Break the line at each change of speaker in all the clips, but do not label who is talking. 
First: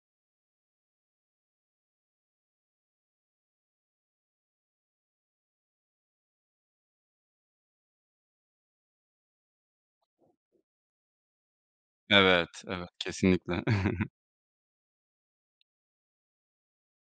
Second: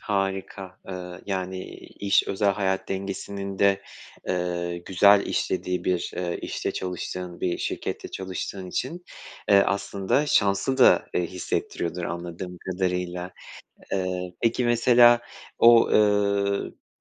Harika, ııı, yani iş özel hayat dengesinin de, ııı, güzel işlediği bir, ııı, işte, çalıştığın bir şirkette çalıştığın için, eee, aslında şanslı da, eee, hissettiriyordur
Evet,
anladığım
evet,
kadarıyla.
kesinlikle.
Iıı, peki mesela o, ııı, b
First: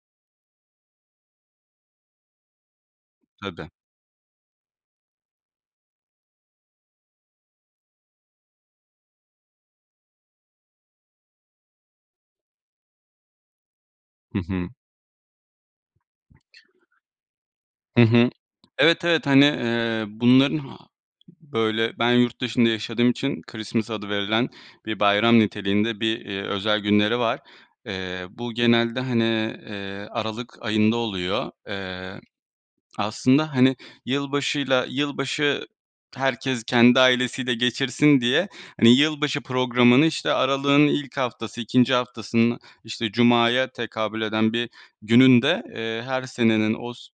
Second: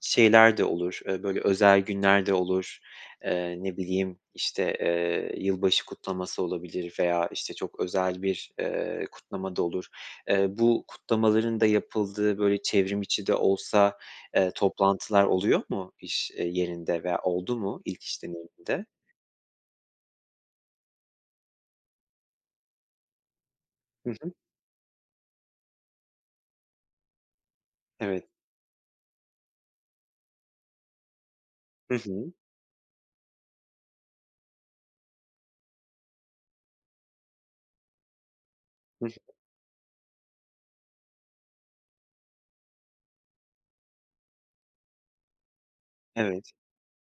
şeyler de olur, ııı, böyle özel günler de olur, eee,
Tabii.
ne bileyim, işte, eee, yılbaşı kutlaması olabilir veya, işte, çok özel bir, eee, kutlama da olur. Eee, bu kutlamaların da yapıldığı böyle çevrimiçi de olsa,
Hı
eee,
hı.
toplantılar oluyor mu iş, eee, yerinde veya oldu mu
Hı
ilk iş
hı.
deneyminde?
Evet, evet, hani, eee, bunların ha böyle, ben yurt dışında yaşadığım için Christmas adı
Hı hı.
verilen bir bayram niteliğinde bir, eee, özel günleri var. Eee,
Evet.
bu genelde, hani, eee, aralık ayında oluyor.
Hı
Eee,
hı.
aslında, hani, yılbaşıyla, yılbaşı herkes kendi ailesiyle geçirsin diye, hani,
Hı hı.
yılbaşı programını, işte, aralığın ilk haftası, 2. haftasının, işte, cumaya tekabül eden bir gününde, eee, her
Evet.
senenin os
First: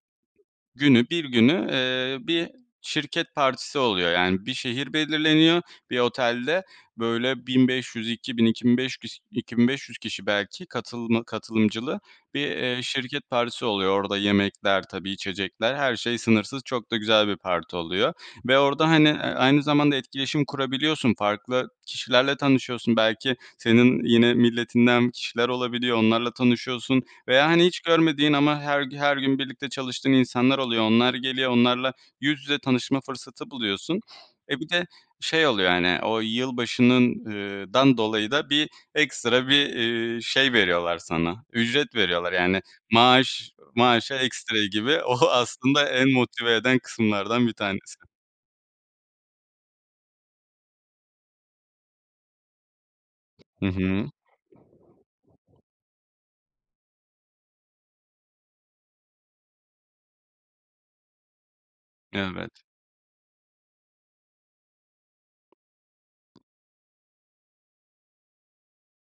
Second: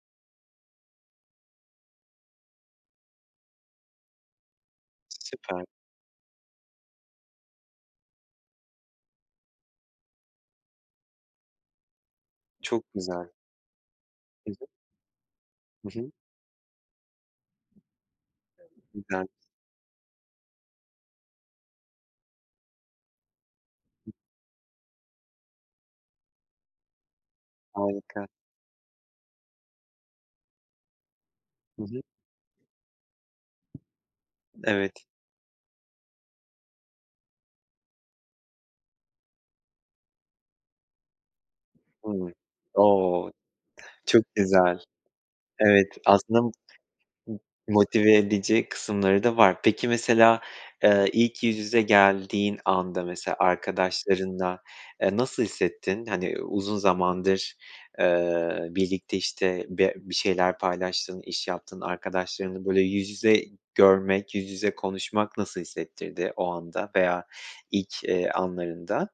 günü, bir günü, eee, bir şirket partisi oluyor. Yani bir şehir belirleniyor,
Süper.
bir otelde böyle, 1500, 2000, 2005 kiş 2500 kişi belki katılma katılımcılı bir, eee,
Çok
şirket
güzel.
partisi oluyor. Orada
Hı hı.
yemekler, tabii içecekler, her
Hı hı.
şey sınırsız, çok da güzel bir parti oluyor ve orada, hani, ııı,
[unintelligible]
aynı zamanda etkileşim kurabiliyorsun. Farklı kişilerle tanışıyorsun. Belki senin yine milletinden kişiler olabiliyor, onlarla tanışıyorsun veya, hani, hiç
Harika.
görmediğin ama her g her gün birlikte çalıştığın insanlar oluyor. Onlar geliyor,
Hı
onlarla
hı.
yüz yüze tanışma fırsatı buluyorsun. E bir de
Evet.
şey oluyor, hani, o yılbaşının, ııı, dan dolayı da bir ekstra bir, eee, şey veriyorlar sana, ücret veriyorlar.
Hımm.
Yani
O
maaş, maaşa
çok
ekstra
güzel.
gibi, o aslında
Evet,
en
aslında bu
motive eden kısımlardan bir
m
tanesi.
motive edici kısımları da var. Peki mesela, eee, ilk yüz yüze geldiğin anda mesela
Hı hı.
arkadaşlarınla, eee, nasıl hissettin, hani, uzun zamandır, eee, birlikte, işte, be bir şeyler paylaştığın, iş yaptığın
Evet.
arkadaşlarını böyle yüz yüze görmek, yüz yüze konuşmak nasıl hissettirdi o anda veya ilk, eee, anlarında?